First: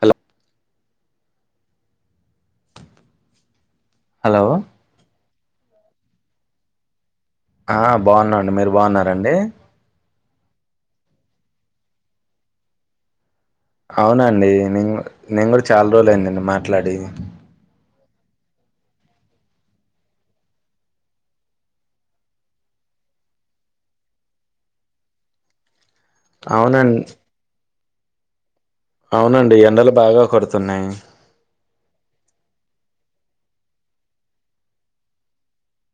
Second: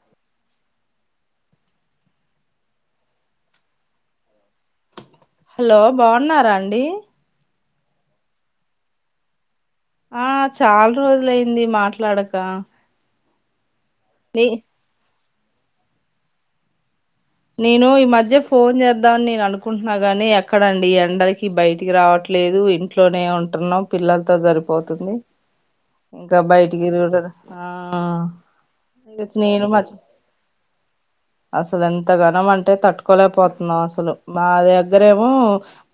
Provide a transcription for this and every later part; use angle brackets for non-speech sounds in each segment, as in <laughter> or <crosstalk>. Hello hello hello బాగున్నారా అండి ఆ బాగున్నాండి మీరు బాగున్నారంండి ఆ చాలా రోజులయింది మాట్లాడక నీ అవునండి నేను కూడా నేను కూడా చాలా రోజులు అయిందండి మాట్లాడి నేను ఈ మధ్య ఫోన్ చేద్దాంని నేను అనుకుంటున్నా గాని ఎక్కడండి ఈ ఎండలకి బయటికి రావట్లేదు ఇంట్లోనే ఉంటున్నాం పిల్లలతో సరిపోతుంది ఇంకా బయటికి అవునండి చూడరు ఆ ఇక అవునండి నేను ఎండలు మర్చి బాగా కొడుతున్నాయి అసలు ఎంత ఘనం అంటే తట్టుకోలేకపోతున్నాం అసలు మా దగ్గరేమో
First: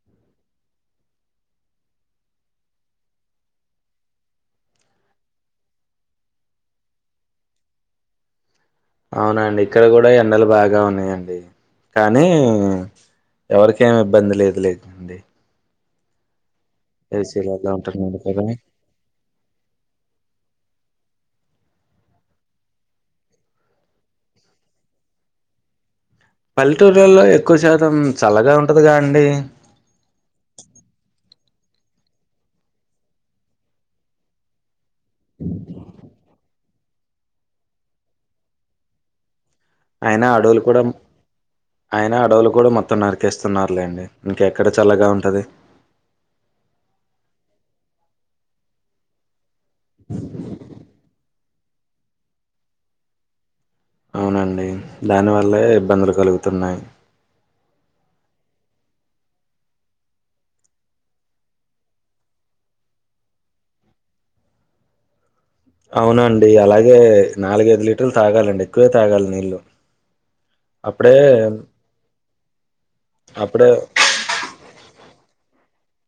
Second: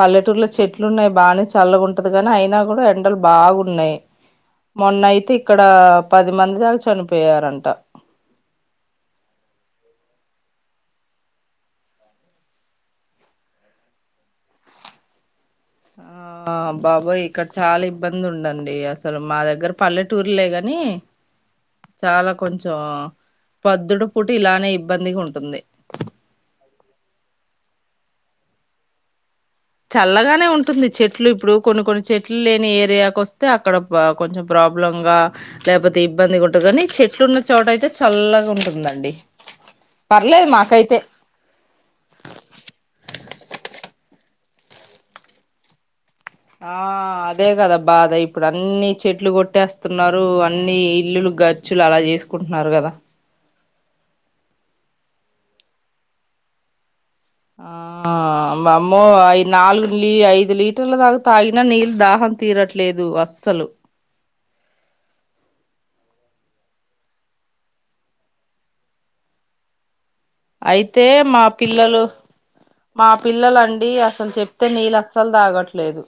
పల్లెటూర్లో చెట్లు ఉన్నాయి బాగానే చల్లగాంటది కాని అయినా కూడా ఎండలు బాగున్నాయి మొన్నయితే ఇక్కడ పది మంది దాకా చనిపోయారంట అవునండి ఇక్కడ కూడా ఎండలు బాగా ఉన్నాయండి కానీ ఎవరిక ఏమి ఇబ్బంది లేదు లేదుండి ఆ ఆ బాబాయ్ ఇక్కడ చాలా ఉంటున్నారు ఇబ్బంది కదా ఉండండి అసలు మా దగ్గర పల్లెటూర్ లేగాని కానీ చాలా కొంచెం పొద్దుడు పుట్ ఇలానే ఇబ్బందిగా ఉంటుంది మం చల్లగా ఉంటుందిగా అండి చల్లగానే ఉంటుంది చెట్లు ఇప్పుడు కొన్ని కొన్ని చెట్లు లేని ఏరియాకు వస్తే అక్కడ కొంచెం ప్రాబ్ లంగా లేకపోతే ఇబ్బంది కూడా కాని చెట్లున్న చోట అయితే చల్లగా ఉంటుందండి అయినా పర్లేదు అడవులు కూడా మాకైతే అయిన అడవులు కూడా మొత్తం నరికేస్తున్నారులేండి ఇంకాెక్కడ చాలాగా ఉంటుంది ఆ అదే కదా బాధ ఇప్పుడు అన్నిీ చెట్లు కొట్టేస్తా స్తున్నారు అన్ని ఇల్లులు ర్చ్చులు అలా చేసుకుంటున్నారు కదా అవునండి దానివల్లే ఇబ్బందులు కలుగుతున్నాయి ఆ మామ్మో అఐ నాలుగు లీ ఐదు లీటర్ల దాకా తాగిన నీళ్ళు దాహం తీరట్లేదు అస్సలు అవునండి అలాగే నాలుగ ఐదు లీటర్లు తాగాలండి ఎక్కువే తాగాలి నీళ్ళు అయితే అప్పుడే మా పిల్లలు మా పిల్లల అప్పుడే అండి అసలు చెప్తే నీళ్ళు అస్సలు తాగట్ లేదు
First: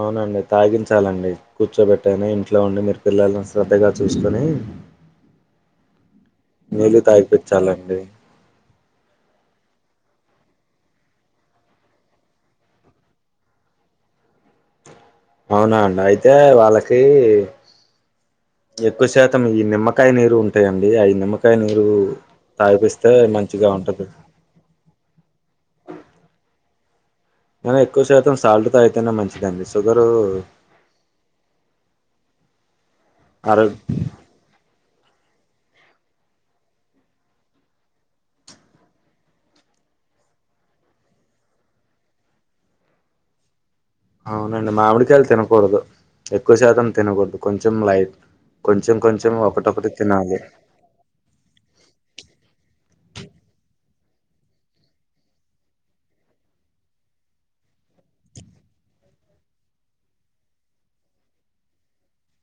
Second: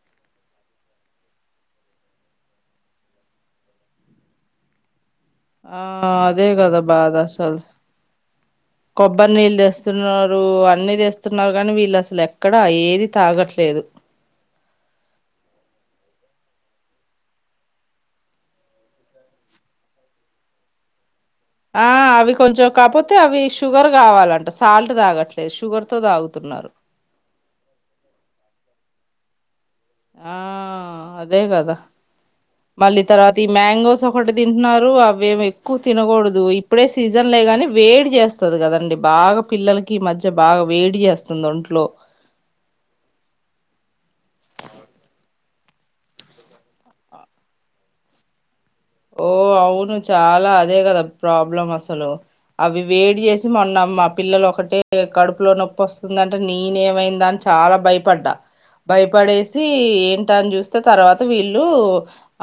అవునండి తాగించాలండి కూర్చోబెట్టనా ఇంట్లో ఉండి మీరు పిల్లల్ని శ్రద్ధగా చూసుకొని ఆ అదే కదా నీళ్ళు బాధ అసలు తాగిపిచ్చాలండి. కొబ్బరినీళ్లుస్త వస్తున్నారు అన్నీ తేస్తున్నారు కానీ వీళ్ళు అసలు ఎక్కడ ఏది తాగట్లేదు అవునా అండి అయితే వాళ్ళకి ఎక్కువ శాతం ఈ నిమ్మకాయ నీరు ఉంటాయంండి ఆ నిమ్మకాయ నీరు ఆ అవి కొంచెం తాగిపిస్తే కాకపోతే అవి మంచిగా షుగర్ ఉంటది. కావాలంట సాల్ట్ తాగట్లేదు షుగర్ తో తాగుతున్నారు కానీ ఎక్కువ శాతం సాల్ట్ తాగితేనే మంచిదండి షుగరు ఆ అదే కదా మళ్ళీ తర్వాత ఈ ఆరోగ్ మ్యాంగోస్ ఒకటి తింటున్నారు అవి ఏం ఎక్కువ తినకూడదు ఇప్పుడే సీజన్లే గానీ వేడి చేస్తది కదండి బాగా పిల్లలకి మధ్య బాగా వేడి చేస్తుంది ఒంట్లో అవునండి మామిడికాయలు తినకూడదు ఎక్కువ శాతం తినకూడదు కొంచెం లైట్ కొంచెం ఓ కొంచెం ఒకటొకటి అవును తినాలి. చాలా అదే కదా ప్రాబ్లం అసలు అవి వేడి చేసి మొన్నమ్మ పిల్లలు ఒకటే కడుపులో నొప్పి వస్తుందంటే నేనేమైంద అని చాలా భయపడ్డా భయపడేసి ఏంట అని చూస్తే తర్వాత వీళ్ళు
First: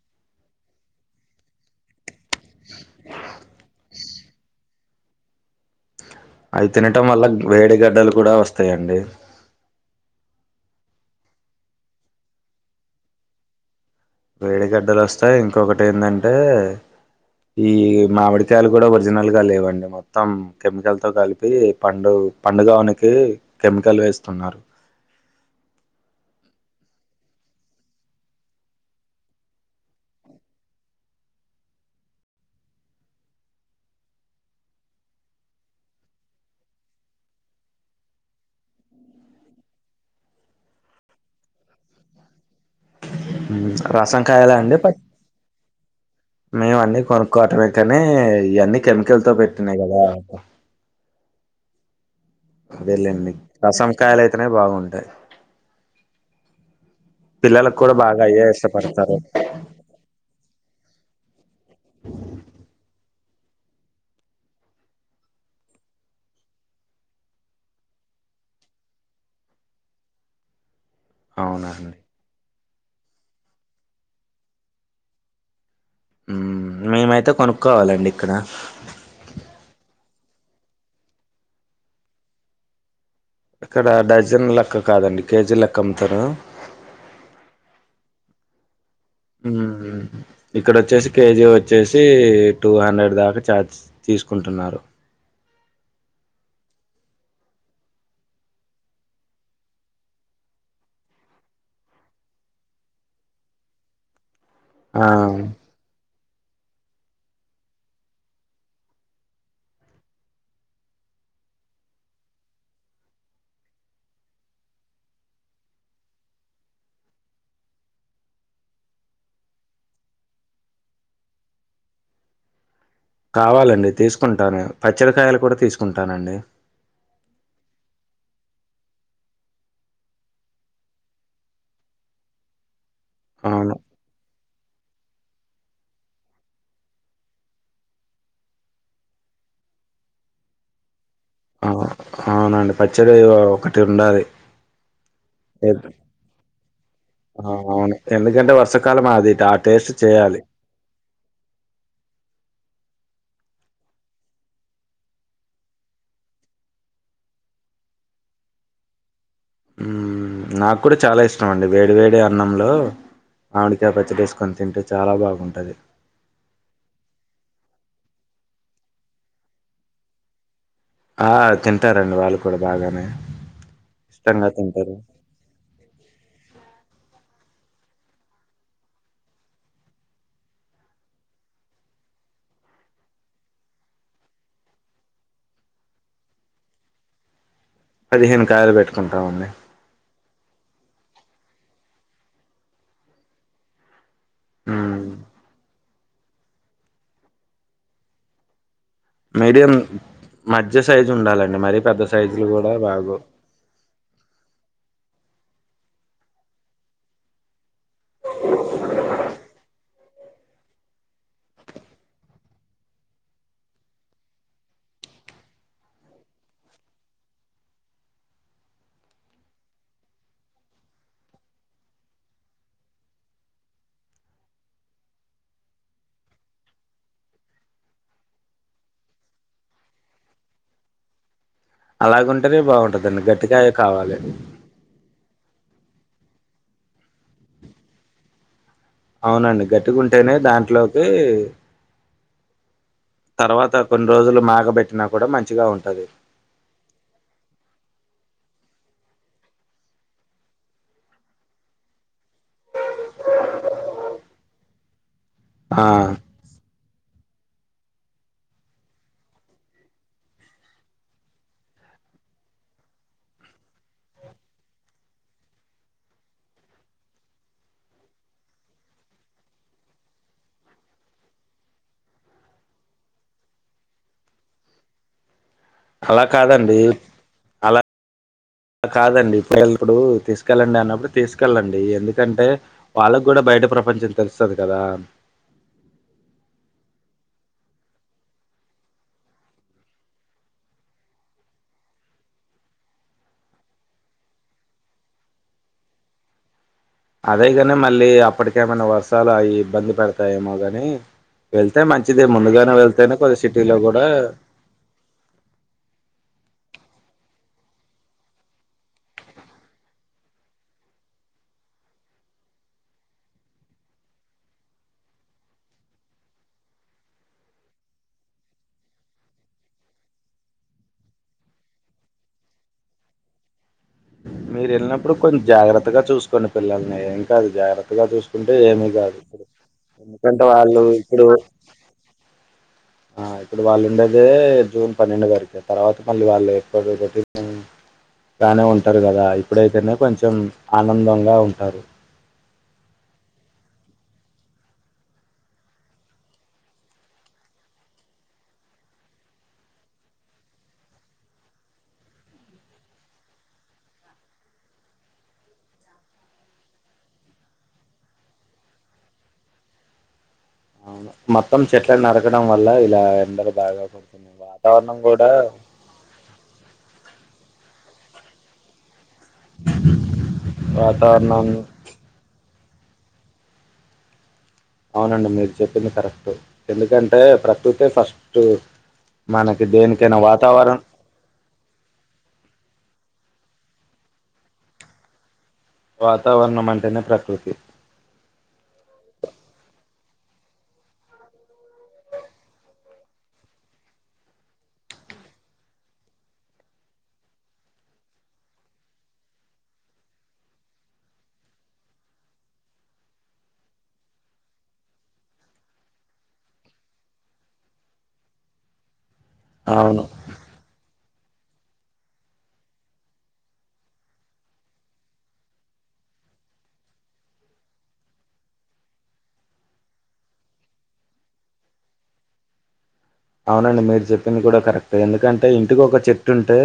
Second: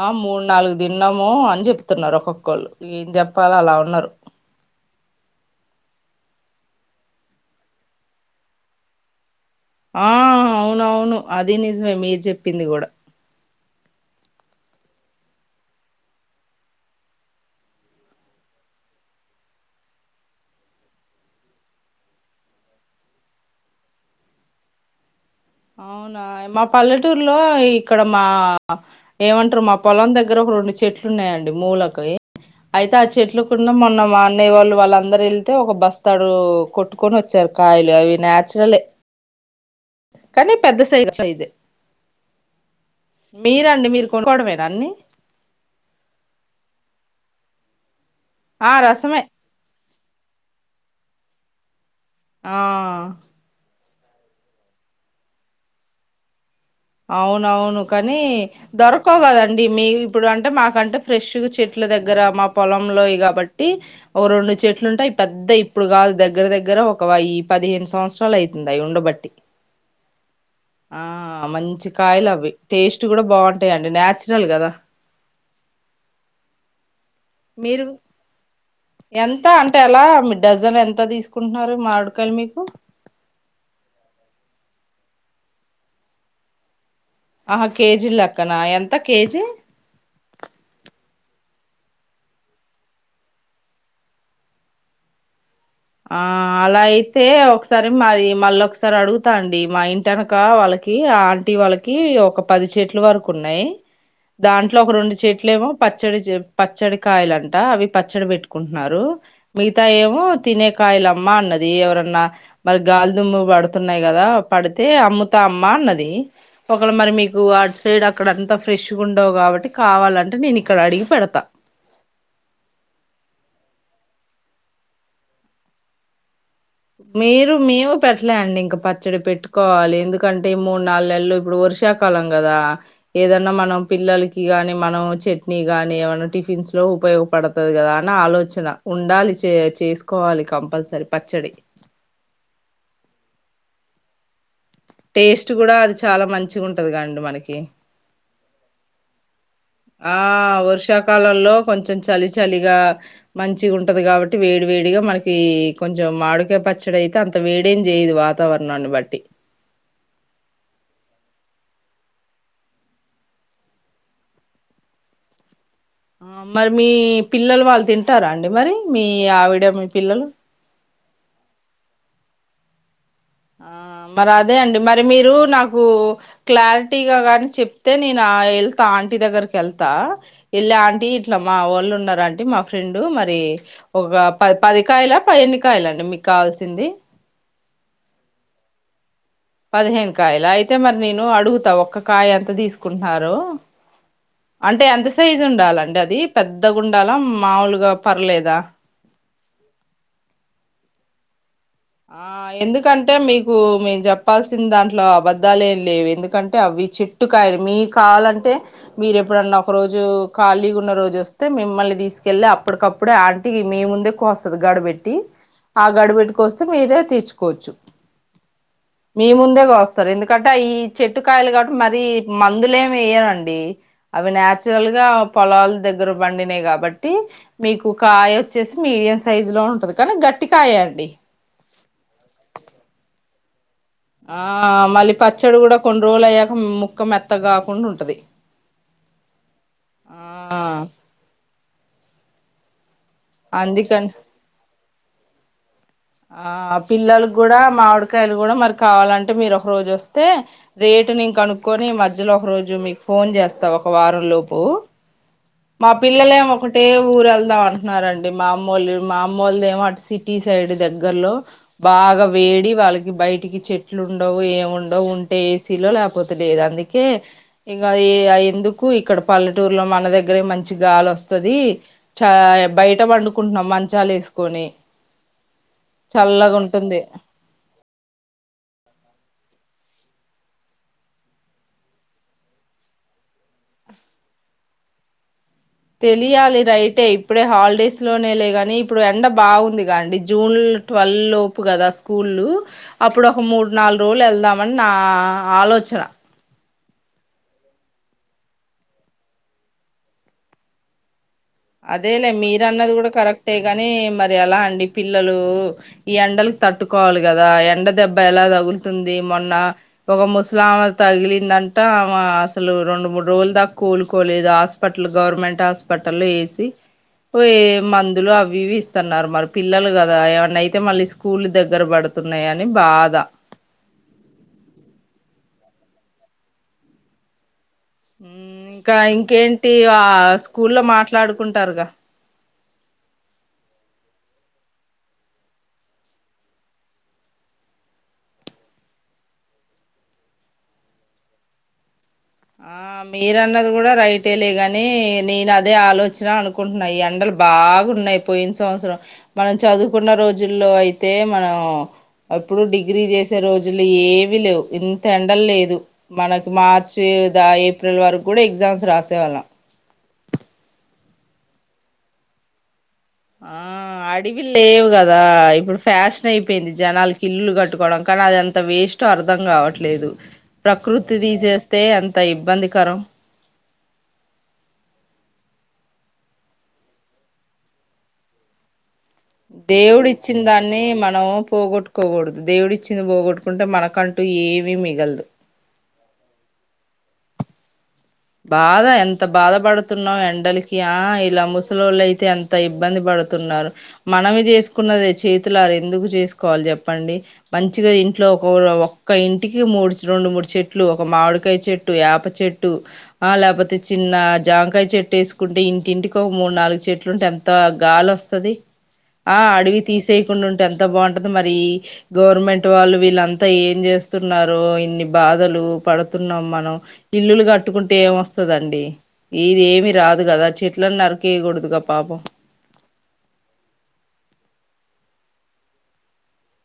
ఆ మూడు నాలుగు తీన తిన్నాము అని చెప్తున్నారు ఒక్కొక్కళ్ళు ఏం చెప్పల అలా ఉన్నారు అవి తినటం వల్ల వేడిగడ్డలు కూడా వస్తాయంండి ఆ అవునవును అది నిజమే మీరు చెప్పింది కూడా వేడిగడ్డలు వస్తాయి ఇంకొకటి ఏందంటే ఈ మామిడికాయలు కూడా ఒరిజినల్గా లేవండి మొత్తం కెమికల్తో కలిపి పండు పండుగవనకి కెమికల్ వేస్తున్నారు అవునా మా పల్లెటూరులో ఇక్కడ మా ఏమంటారు మా పొలం దగ్గర ఒక రెండు చెట్లు ఉన్నాయండి మూలకి అయితే ఆ చెట్లు కున్నా మొన్న మా అన్నయ్యవాళ్ళు వాళ్ళందరు వెళ్తే ఒక బస్తాడు కొట్టుకొని వచ్చారు కాయలు అవి నాచురలే కానీ పెద్ద సైగ సైజె రసం కాయలు అండి ప మేము అన్నీ కొను కోటర్ వి <unintelligible> అనే ఆ ఇయ్యాన్ని రసమే కెమికల్ తో పెట్టినాయి కదా ఆ అదేలేండి రసమే కాలయితనే బాగుంటయ్ అవునవును కానీ ఇష్టపడతారు దొరకవ్ కదండి మీ ఇప్పుడు అంటే మాకంటే ఫ్రెష్ గా చెట్ ట్ల దగ్గర మా పొలంలో ఇగ బట్టి ఓ రెండు చెట్లు ఉంటాయి పెద్ద ఇప్పుడు కాదు దగ్గర దగ్గర ఒక పదిహేను సంవత్సరాలు అయితుంది అయి ఉండబట్టి ఆ అవునా మంచి అండి అవి టేస్ట్ కూడా బాగుంటాయిండి నాచురల్ గదా మీ మై మీరు ఎంత అంటే అలా డజన్ ఎంత తీసుకుంటున్నారు మామిడికాయలు మీకు ఇక్కడ డజన్ లెక్క కాదండి కేజీ లెక్క అమ్ముతారు ఆ కేజీ లక్కనా ఎంత కేజీ హ్మ్ హ్మ్ ఇక్కడ వచ్చేసి కేజీ వచ్చేసి టూ హండ్రెడ్ దాకా ఛార్జ్ తీసుకుంటున్నారు ఆ అలా అయితే ఒకసారి మరి మళ్ళ ఒకసారి అడుగుతాండి మా ఇంటినక వాళ్ళకి ఆంటీ వాళ్ళకి ఒక పది చెట్లు వరకు ఉన్నాయ్ దాంట్లో ఒక ఆ రెండు చెట్లు ఏమో పచ్చడి చె పచ్చడి కాయలు అంట అవి పచ్చడి పెట్టుకుంటున్నారు మిగతా ఏమో తినే కాయలు అమ్మా అన్నది ఎవరన్నా మరి గాలిదుమ్ము పడుతున్నాయి కదా పడితే అమ్ముతా అమ్మా అన్నది ఒకళ మరి మీకు అటు సైడ్ అక్కడ అంత ఫ్రెష్గా ఉండవు కాబట్టి కావాలంటే నేను ఇక్కడ అడిగి పెడతా కావాలండి తీసుకుంటాను పచ్చడి కాయలు కూడా తీసుకుంటానండి మీరు మేము పెట్టలేండి ఇంకా పచ్చడి పెట్టుకోవాలి ఎందుకంటే మూడు నాలుగు నెలలు ఇప్పుడు వర్షాకాలం కదా ఏదన్న అవును మనం పిల్లలకి ఇగాని మనం చట్నీ కాని ఏమైనా టిఫిన్స్ లో ఉపయోగపడతది కదా అని ఆలోచన ఉండాలి చే చేసుకోవాలి కంపల్సరీ పచ్చడి ఆ <inaudible> అవునండి పచ్చడి ఒకటి ఉండాలి టేస్ట్ కూడా అది చాలా మంచి గుంటది కా అండి మనకి ఇకంట వర్షకాల ఆది ఆ టేస్ట్ ఆ చేయాలి వర్షాకాలంలో కొంచెం చలి చలిగా మంచిగా ఉంటది కాబట్టి వేడి వేడిగా మనకి కొంచెం మాడుకే పచ్చడి అయితే అంత వేడేం చేయదు వాతావరణాన్ని బట్టి హ్మ్ నాకు కూడా చాలా ఇష్టం అండి వేడివేడి అన్నంలో మామిడికాయ పచ్చడేసుకొని తింటే చాలా బాగుంటది ఆ మరి మీ పిల్లలు వాళ్ళు తింటారా అండి మరి మీ ఆవిడ మీ పిల్లలు ఆ తింటారండి వాళ్ళు కూడా బాగానే ఆ మరి ఇష్టంగా అదే అండి తింటారు. మరి మీరు నాకు క్లారిటీగా కానీ చెప్తే నేను వెళ్తా ఆంటీ దగ్గరకి వెళ్తా వెళ్ళ ఆంటీ ఇట్లా మా వాళ్ళు ఉన్న అంట మా ఫ్రెండు మరి ఒక ప పదికాయలా పది ఎన్ని కాయల అండి మీకు కావాల్సింది అదిేన్ కాయలు పెట్టుకన్నా క ఉడి కాయలా అయితే మరి నేను అడుగుతా ఒక్క కాయ అంత తీసుకుంటున్నారు అంటే హ్మ్ ఎంత సైజు ఉండాలండి అ ఇది పెద్ద గుంండాల మాములుగా పర్లేదా మీడియం మధ్య సైజు ఉండాలండి మరి ఆ ఎందుకంటే మీకు మేము చెప్ప చెప్పాల్సిిన దాంట్లో అబద్ద్దాలు ఏం లేవు ఎందుకంటే అవి చెట్టు కాయలు మీ కావాలంటే మీరు ఎప్పుడన్నా ఒక రోజు ఖాళీగా ఉన్న రోజు వస్తే మిమ్మల్ని తీసుకెళ్ళలి అప్పటికప్పుడే ఆంటికి మీ ముందే కోస్తది గడబెట్టి ఆ గడబెట్టు కోస్త మీరే తీచ్చుకోవచ్చు మీ ముందేస్తారు ఎందుకంటే ఈ చెట్టు కాయలు కాబట్టి మరీ మందులే ఏమి వేయనండి అవి నాచురల్ గా పొలాల దగ్గర బండినా కాబట్టి మీకు కాయ వచ్చేసి మీడియం సైజు లో ఉంటది కానీ గట్టికాయ అండి అలాగంటే బాగుంటందండి గట్టిగా ఆ మళ పచ్చడి కూడా కొన్ని రోజులు అయ్యాక ముక్క మెత్త కాకుండా ఉంటది అవునండి గట్టిగా ఉంటేనే ఆ దాంట్లోకి తర్వాత కొన్ని అందుకని రోజులు మేగబెట్టినా కూడా మంచిగా ఉంటుంది ఆ పిల్లలు కూడా మామిడు ఉరకాయలు కూడా మరి కావాలంటే మీరు ఒక రోజు వస్తే రేటుని ఇం కనుక్కొని మధ్యలో ఒక రోజు మీకు ఫోన్ చేస్తావు ఒక వారం లోపు ఆ మా పిల్లలే ఒకటే ఊర ా అంటున్నారండి మా అమ్మోలు మా అమ్మోలు దేమ సిటీ సైడ్ దగ్గ దగ్గరలో బాగా వేడి వాళ్ళకి బయటికి చెట్లు ఉండవు ఏముండవు ఉంటే ఏసీలో లేకపోతే లేదు అందుకే ఇంకా ఎందుకు ఇక్కడ పల్లెటూరులో మన దగ్గరే మంచి గాలి వస్తుది చ బయట పండుకుంటున్నాం మంచాలు వేసుకొని అలా చల్లగా కాదండి ఉంటుంది కాదండి ఇప్పుడుప్పుడు తీసుకెళ్ళండి అన్నప్పుడు తీసుకెళ్ళండి ఎందుకంటే వాళ్ళకు కూడా బయట ప్రపంచం తెలుస్తుంది కదా తెలియాలి రైటే ఇప్పుడే హాలిడేస్ లోనే లే ని ఇప్పుడు ఎండ బాగుంది అండి జూన్ ట్వెల్్ లోపు కదా స్కూల్లు అప్పుడు ఒక మూడు నాలుగు రోజులు వెళ్దామని నా ఆలోచన అదేగాని మళ్ళీ అప్పటికేమైనా వర్షాలు అవి ఇబ్బంది పెడతాయేమో గాని వెళ్తే మంచిదే అదేలే మీరు ముందుగానే అన్నది కూడా వెళ్తేనే కొద్ది కరెక్టే సిటీలో గాని కూడా మరి ఎలా అండి పిల్లలు ఈ ఎండలు తట్టుకోవాలి కదా ఎండ దెబ్బ ఎలా తగులుతుంది మొన్న ఒక ముస్లాం తగిలిందంటా అసలు రెండు మూడు రోజుల దాకా కూలుకోలేదు హాస్పిటల్ గవర్నమెంట్ హాస్పిటల్ పోయ మందులు అవి ఇస్తున్నారు మరి పిల్లలు కదా ఏవన్న అయితే మళ్ళీ స్కూల్ దగ్గర పడుతున్నాయ అని బాధ మీరు వెళ్ళినప్పుడు కొంచెం జాగ్రత్తగా చూసుకోండి పిల్లల్ని ఇంకాదు జాగ్రత్త ఇంకా ఇంకేంటి ఆ ఎందుకంటే స్కూల్లో వాళ్ళు ఇప్పుడు మాట్లాడుకుంటారుగా ఆ ఇప్పుడు వాళ్ళు ఉండేదే జూన్ పన్నెండు వరకు తర్వాత మళ్ళీ వాళ్ళు ఎక్కడటి నే ఉంటారు కదా ఇప్పుడైతేనే కొంచెం ఆనందంగా ఉంటారు ఆ మీరన్నది కూడా రైటే లే గాని నేను అదే ఆలోచన అనుకుంటున్నా ఈ ఎండలు బాగున్నాయి పోయిన సంవత్సరం మనం చదువుకున్న రోజుల్లో అయితే మనం ఎప్పుడు డిగ్రీ చేసే రోజులు ఏవిీ లేవు ఇంత ఎండలు లేదు మనకి మార్చి ా ఏప్రిల్ వరకు కూడా ఎగ్జామ్స్ రాసేవాళ్ళం అవును మొత్తం చెట్ల నరకడం వల్ల ఇలా ఎండలు ఆ బాగా కొడుతున్నాయి అడవి లేవు వాతావరణం కదా కూడా ఇప్పుడు ఫ్యాషన్ అయిపోయింది జనాలకి ఇల్లులు కట్టు ట్కోవడం కానీ అదింత వేస్ట్ అం కాట్లేదు ప్రక వాతావరణం తీ అంత ఇబ్బంది కం అవునండి మీరు చెప్పింది కరెక్ట్. ఎందుకంటే ప్రస్తుతే ఫస్ట్ మనకి దేవుడు దేనికైనా ఇచ్చిన్ దాన్ని వాతావరణం మనము పోగొట్టుకోగూడదు. దేవుడు ఇచ్చింది పోగొట్ అనుకుంటే మనకంటూ ఏమిీ మిగల్దు వాతావరణం అంటేనే ప్రకృతి. బాధ ఎంత బాధ పడు తున్నాం ఎండలకి ఆ ఇలా ముసలోళ్ళు అయితే అంత ఇబ్బంది పడుతున్నారు మనమే చేసుకున్నదే చేతులార ఎందుకు జేసుకోవాలి చెప్పండి. మంచిగా ఇంట్లో ఒక ఒక్క ఇంటికి మూడు, రెండు, మూడు చెట్లు ఒక మామిడికాయ చెట్టు ఏప చెట్టు ఆ లేకపోతే చిన్న జామకాయ చెట్టు వేసుకుంటే ఇంటింటికి ఒక మూడు నాలుగు చెట్లుంటే ఎంత గాలస్తది ఆ అడవి అవును తీసేయకుండా ఉంటే ఎంత ఎంత బాగుంటది మరి గవర్నమెంట్ వాళ్ళు వీళ్ళంతా ఏం చేస్తున్నారు ఇన్ని బాధలు పడుతున్నాం మనం ఇల్లులు కట్టుకుంట ఇంటే ఏమొస్తదండి ఇది ఏమి రాదు కదా చెట్లను నరికేయకూడదుగా పాపం అవునండి మీరు చెప్పింది కూడా కరెక్ట్ ఎందుకంటే ఇంటికి ఒక చెట్టు ఉంటే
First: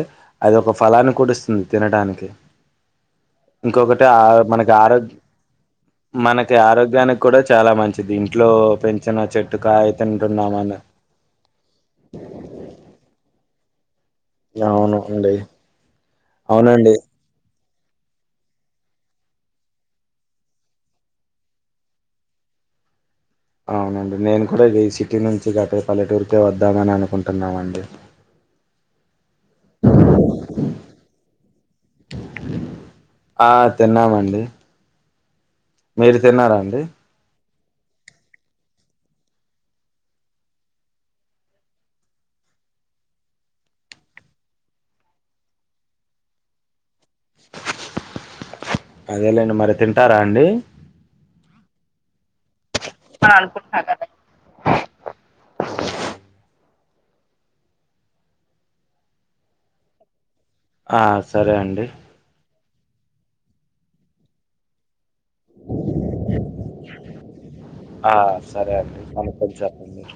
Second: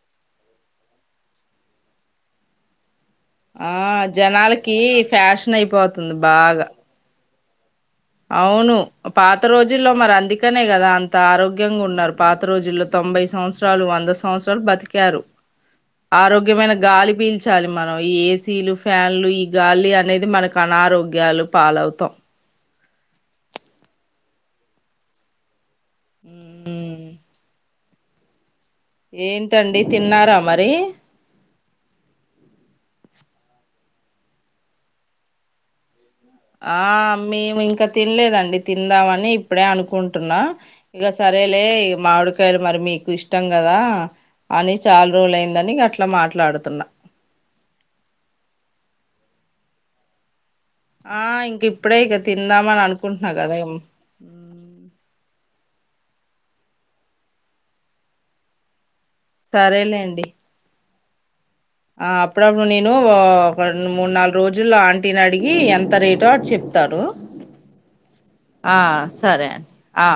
అది ఒక ఫలాన్ని కూడ ఇస్తుంది తినడాానికి ఆ జనాలకి ఫ్యాషన్ అయిపోతుంది మనకి బాగా ఆరోగ్యానికి కూడా చాలా మంచి అవును పాత రోజుల్లో మరి అందుకనే తింటున్నామని కదా అంత ఆరోగ్య ఆరోగ్యాంగా ఉన్నారు. పాత రోజుల్లో తొంభై సంవత్సరాలు వంద సంవత్స సంవత్సరాలు అవును బతికారు. అండి ఆరోగ్యమైన అవునండి గాలి పీల్చాలి. మనం ఏసీలు ఫ్యాన్లు ఈ గాలి అనేది మనకు అనారోగ్యాలు పాలవుతాం అవునండి నేను కూడా ఈ సిటీ నుంచి గట పల్లెటూరుకే వద్దామని మ్మ్ అనుకుంటున్నామండి. ఏంటండి తిన్నారా మరి ఆ తిన్నామండి. మీరు తిన్నారండి ఇంక తినలేదండి తిందామని ఇప్పుడే అనుకుంటున్నా ఇగ సరేలే మామిడికాయలు మరి మీకు ఇష్టం కదా అని చాలా రోజుల అయిందని ఇగ అట్ల మాట్లాడుతున్నా. అదేలేండి మరి తింటారా అండి ఆ ఇంక ఇప్పుడే ఇగ తిందామని అనుకుం అనుకుంటున్నా కదా ఏం మ్మ్ సరేలేండి ఆ సరే అండి ఇప్పుడు నేను ఒక మూడు నాలుగు రోజుల్లోంట ఆంటీనడిగి ఎంత రేటో చెప్తారు ఆ సరే ఆ అండి సరే అనుకొని అండి. చెప్పండి ఆ